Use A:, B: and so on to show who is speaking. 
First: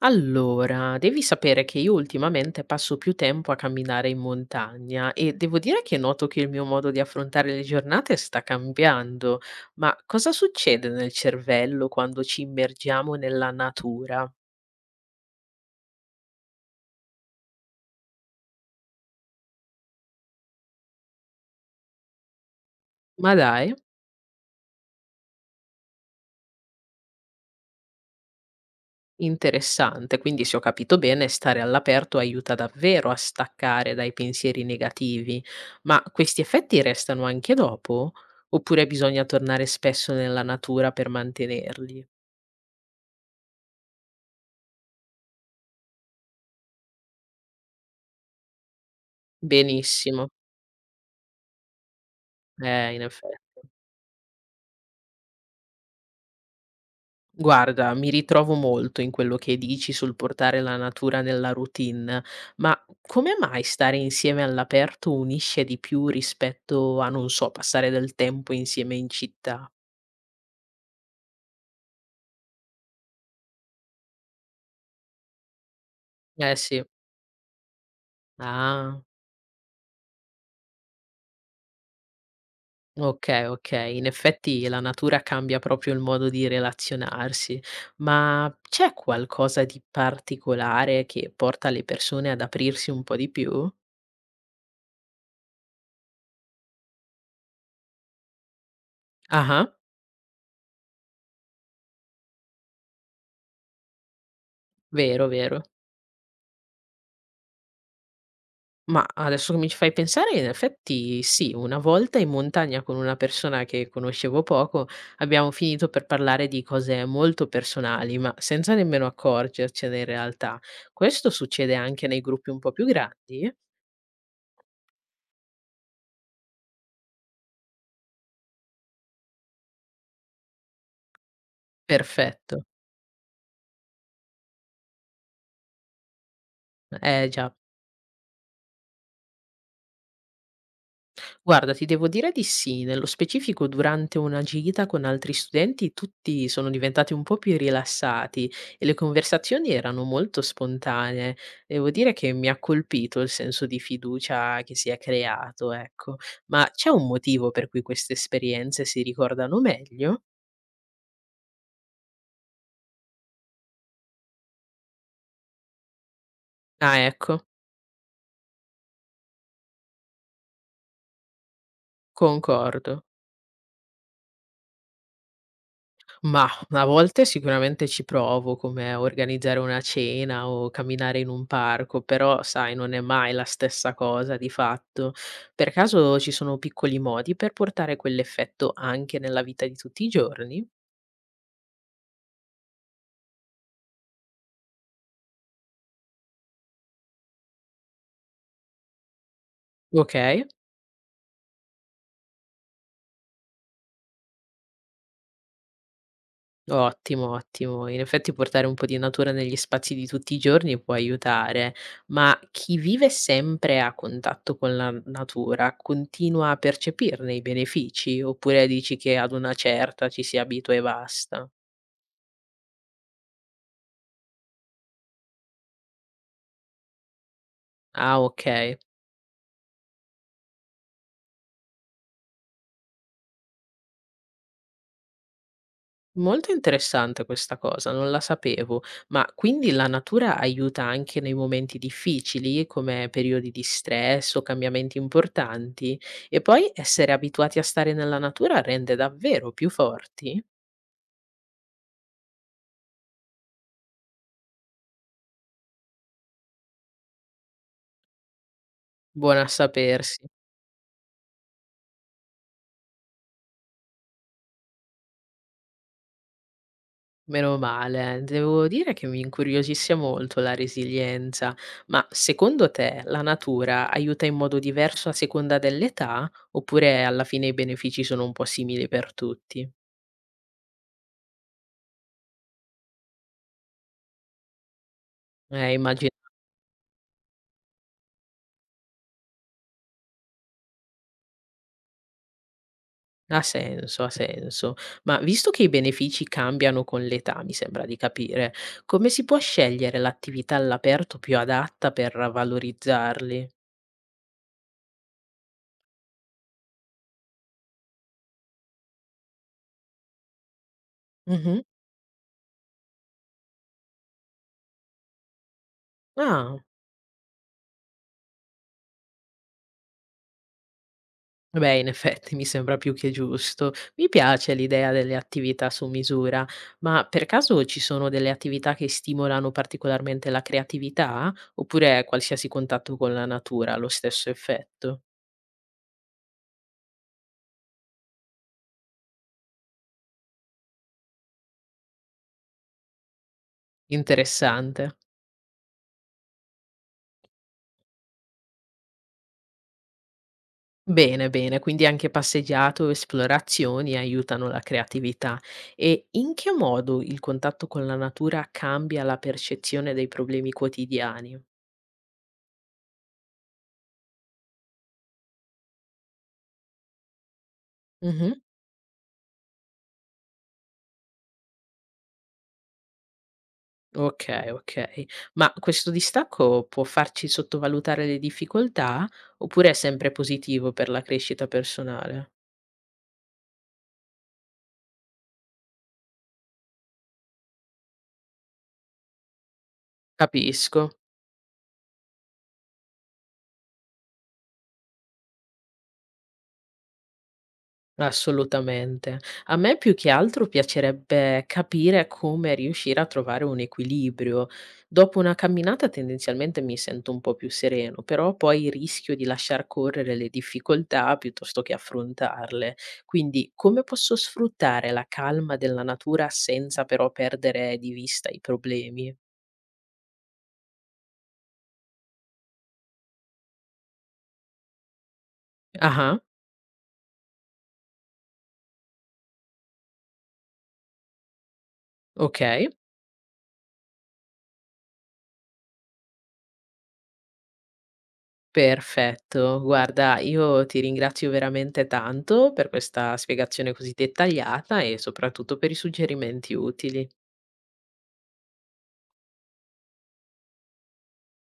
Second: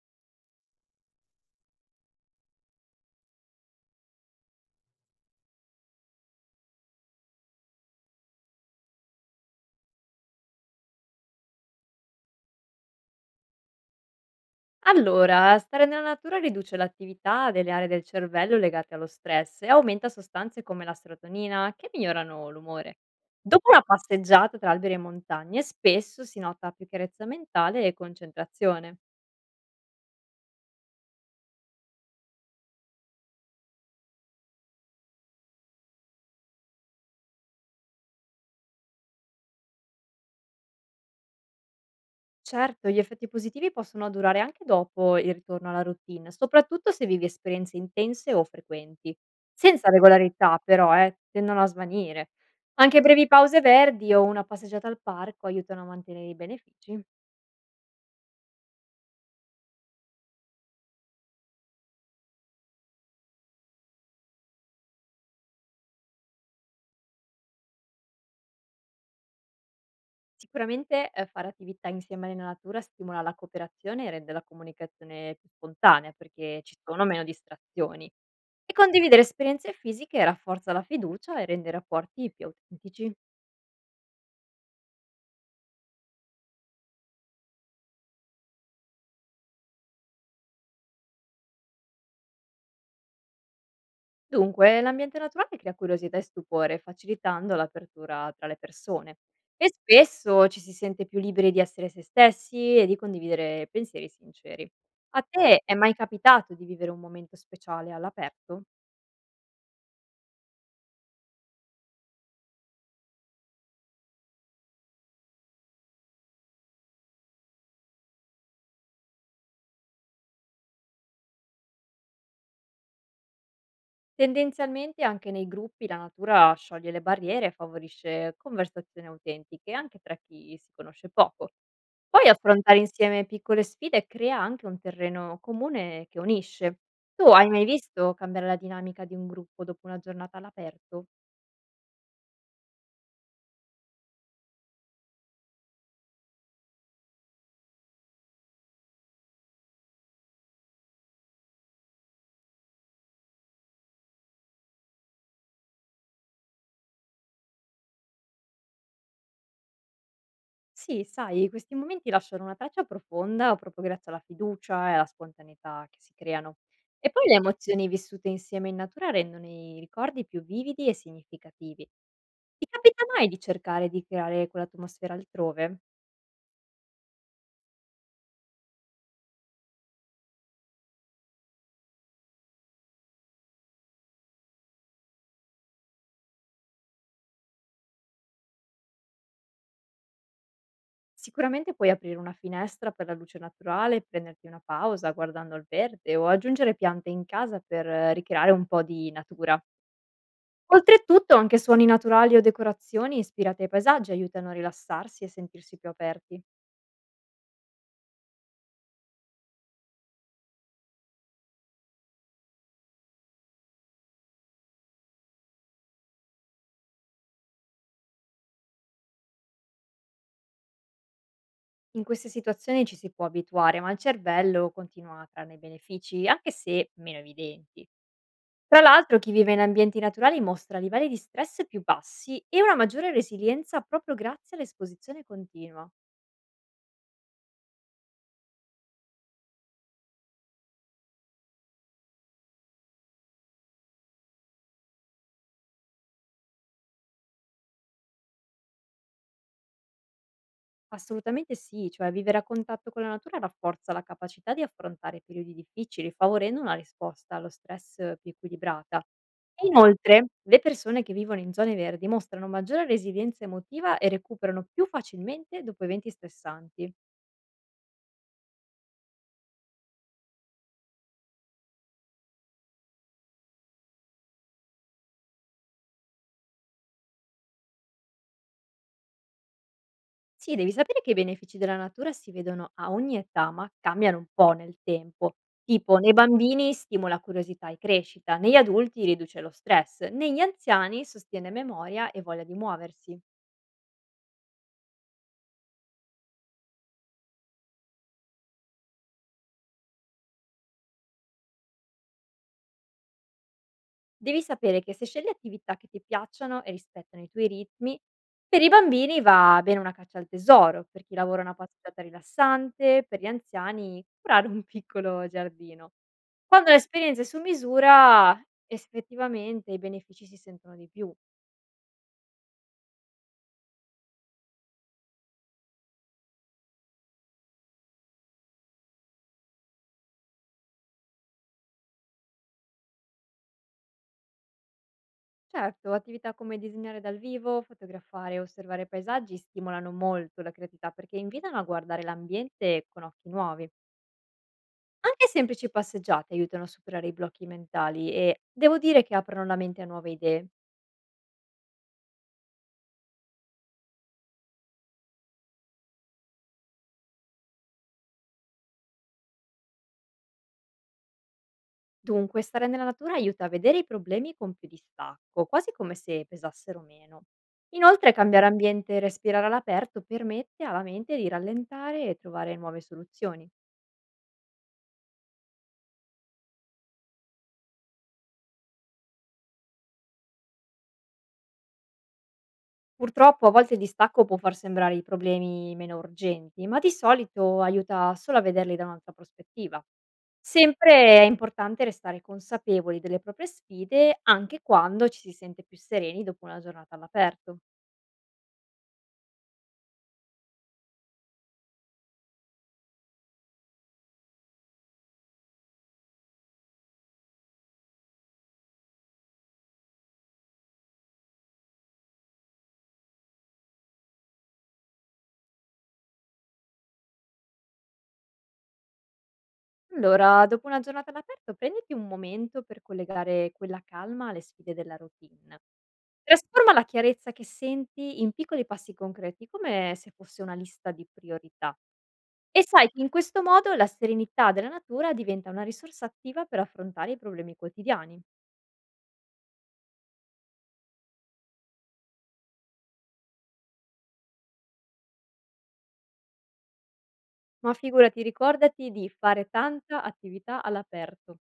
A: Allora, devi sapere che io ultimamente passo più tempo a camminare in montagna e devo dire che noto che il mio modo di affrontare le giornate sta cambiando. Ma cosa succede nel cervello quando ci immergiamo nella natura?
B: Allora, stare nella natura riduce l'attività delle aree del cervello legate allo stress e aumenta sostanze come la serotonina che migliorano l'umore.
A: Ma
B: Dopo
A: dai,
B: una passeggiata tra alberi e montagne, spesso si nota più chiarezza mentale e concentrazione.
A: interessante. Quindi, se ho capito bene, stare all'aperto aiuta davvero a staccare dai pensieri negativi. Ma questi effetti restano anche dopo? Oppure bisogna tornare spesso nella natura per mantenerli?
B: Certo, gli effetti positivi possono durare anche dopo il ritorno alla routine, soprattutto se vivi esperienze intense o frequenti. Senza
A: Benissimo.
B: regolarità, però, tendono a svanire. Anche
A: In
B: brevi
A: effe
B: pause verdi o una passeggiata al parco aiutano a mantenere i benefici.
A: guarda, mi ritrovo molto in quello che dici sul portare la natura nella routine, ma come mai stare insieme all'aperto unisce di più rispetto a, non so, passare del tempo insieme in città?
B: Sicuramente, fare attività insieme nella natura stimola la cooperazione e rende la comunicazione più spontanea,
A: Eh
B: perché ci
A: sì.
B: sono meno distrazioni. E
A: Ah,
B: condividere esperienze fisiche rafforza la fiducia e rende i rapporti più autentici.
A: okay, okay. In effetti la natura cambia proprio il modo di relazionarsi, ma c'è qualcosa di particolare che porta le persone ad aprirsi un po' di più?
B: Dunque, l'ambiente naturale crea curiosità e stupore, facilitando l'apertura tra le persone.
A: Ah-ah,
B: E spesso ci si sente più liberi di essere se stessi e di condividere pensieri sinceri. A
A: vero, vero.
B: te è mai capitato di vivere un momento speciale all'aperto?
A: Ma adesso che mi ci fai pensare, in effetti sì, una volta in montagna con una persona che conoscevo poco, abbiamo finito per parlare di cose molto personali, ma senza nemmeno accorgercene in realtà. Questo succede anche nei gruppi un po' più grandi?
B: Tendenzialmente anche nei gruppi la natura scioglie le barriere e favorisce conversazioni autentiche, anche tra chi si conosce poco. Poi
A: Perfetto.
B: affrontare insieme piccole sfide crea anche un terreno comune che unisce. Tu
A: Eh
B: hai
A: già.
B: mai visto cambiare la dinamica di un gruppo dopo una giornata all'aperto?
A: Guarda, ti devo dire di sì. Nello specifico durante una gita con altri studenti tutti sono diventati un po' più rilassati e le conversazioni erano molto spontanee. Devo dire che mi ha colpito il senso di fiducia che si è creato, ecco. Ma c'è un motivo per cui queste esperienze si ricordano meglio?
B: Sì, sai, questi momenti lasciano una traccia profonda proprio grazie alla fiducia e alla spontaneità che si creano.
A: Ah,
B: E poi le
A: ecco,
B: emozioni vissute insieme in natura rendono i ricordi più vividi e significativi. Ti
A: concordo.
B: capita mai di cercare di creare quell'atmosfera altrove?
A: Mah, a volte sicuramente ci provo, come organizzare una cena o camminare in un parco, però sai, non è mai la stessa cosa di fatto. Per caso ci sono piccoli modi per portare quell'effetto anche nella vita di tutti i giorni?
B: Sicuramente puoi aprire una finestra per la luce naturale, prenderti una pausa guardando il verde o aggiungere piante in casa per ricreare un po' di natura.
A: Ok.
B: Oltretutto, anche suoni naturali o decorazioni ispirate ai paesaggi aiutano a rilassarsi e sentirsi più aperti.
A: Ottimo, ottimo. In effetti portare un po' di natura negli spazi di tutti i giorni può aiutare, ma chi vive sempre a contatto con la natura continua a percepirne i benefici oppure dici che ad una certa ci si abitua e basta?
B: In queste situazioni ci si può abituare, ma il cervello continua a trarne benefici, anche se meno evidenti.
A: Ah, ok.
B: Tra l'altro chi vive in ambienti naturali mostra livelli di stress più bassi e una maggiore resilienza proprio grazie all'esposizione continua.
A: Molto interessante questa cosa, non la sapevo. Ma quindi la natura aiuta anche nei momenti difficili, come periodi di stress o cambiamenti importanti? E poi essere abituati a stare nella natura rende davvero più forti?
B: Assolutamente sì, cioè vivere a contatto con la natura rafforza la capacità di affrontare periodi difficili, favorendo una risposta allo stress più equilibrata.
A: Buona a
B: E
A: sapersi.
B: inoltre, le persone che vivono in zone verdi mostrano maggiore resilienza emotiva e recuperano più facilmente dopo eventi stressanti.
A: Meno male, devo dire che mi incuriosisce molto la resilienza, ma secondo te la natura aiuta in modo diverso a seconda dell'età oppure alla fine i benefici sono un po' simili per tutti?
B: Sì, devi sapere che i benefici della natura si vedono a ogni età, ma cambiano un po' nel tempo. Tipo,
A: Immagino.
B: nei bambini stimola curiosità e crescita, negli adulti riduce lo stress, negli anziani sostiene memoria e voglia di muoversi.
A: Ha senso, ha senso. Ma visto che i benefici cambiano con l'età, mi sembra di capire, come si può scegliere l'attività all'aperto più adatta per valorizzarli?
B: Devi sapere che se scegli attività che ti piacciono e rispettano i tuoi ritmi, per i bambini va bene una caccia al tesoro, per chi lavora una
A: Mhm.
B: passeggiata rilassante, per gli anziani curare un piccolo giardino.
A: Ah,
B: Quando l'esperienza è su misura, effettivamente i benefici si sentono di più.
A: beh, in effetti mi sembra più che giusto. Mi piace l'idea delle attività su misura, ma per caso ci sono delle attività che stimolano particolarmente la creatività? Oppure qualsiasi contatto con la natura ha lo stesso effetto?
B: Certo, attività come disegnare dal vivo, fotografare e osservare paesaggi stimolano molto la creatività perché invitano a guardare l'ambiente con occhi nuovi.
A: Interessante.
B: Anche semplici passeggiate aiutano a superare i blocchi mentali e devo dire che aprono la mente a nuove idee.
A: Bene, bene, quindi anche passeggiato o esplorazioni aiutano la creatività. E in che modo il contatto con la natura cambia la percezione dei problemi quotidiani?
B: Dunque, stare nella natura aiuta a vedere i problemi con più distacco, quasi come se pesassero meno. Inoltre,
A: Mhm.
B: cambiare ambiente e respirare all'aperto permette alla mente di rallentare e trovare nuove soluzioni.
A: Ok, ok. Ma questo distacco può farci sottovalutare le difficoltà oppure è sempre positivo per la crescita personale?
B: Purtroppo a volte il distacco può far sembrare i problemi meno urgenti, ma di solito aiuta solo a vederli da un'altra prospettiva.
A: Capisco.
B: Sempre è importante restare consapevoli delle proprie sfide anche quando ci si sente più sereni dopo una giornata all'aperto.
A: Assolutamente. A me più che altro piacerebbe capire come riuscire a trovare un equilibrio. Dopo una camminata tendenzialmente mi sento un po' più sereno, però poi rischio di lasciar correre le difficoltà piuttosto che affrontarle. Quindi come posso sfruttare la calma della natura senza però perdere di vista i problemi?
B: Allora, dopo una giornata all'aperto, prenditi un momento per collegare quella calma alle sfide della routine.
A: Ah,
B: Trasforma la chiarezza che senti in piccoli passi concreti, come se fosse una lista di priorità. E
A: ok.
B: sai che in questo modo la serenità della natura diventa una risorsa attiva per affrontare i problemi quotidiani.
A: Perfetto, guarda, io ti ringrazio veramente tanto per questa spiegazione così dettagliata e soprattutto per i suggerimenti utili.
B: Ma figurati, ricordati di fare tanta attività all'aperto.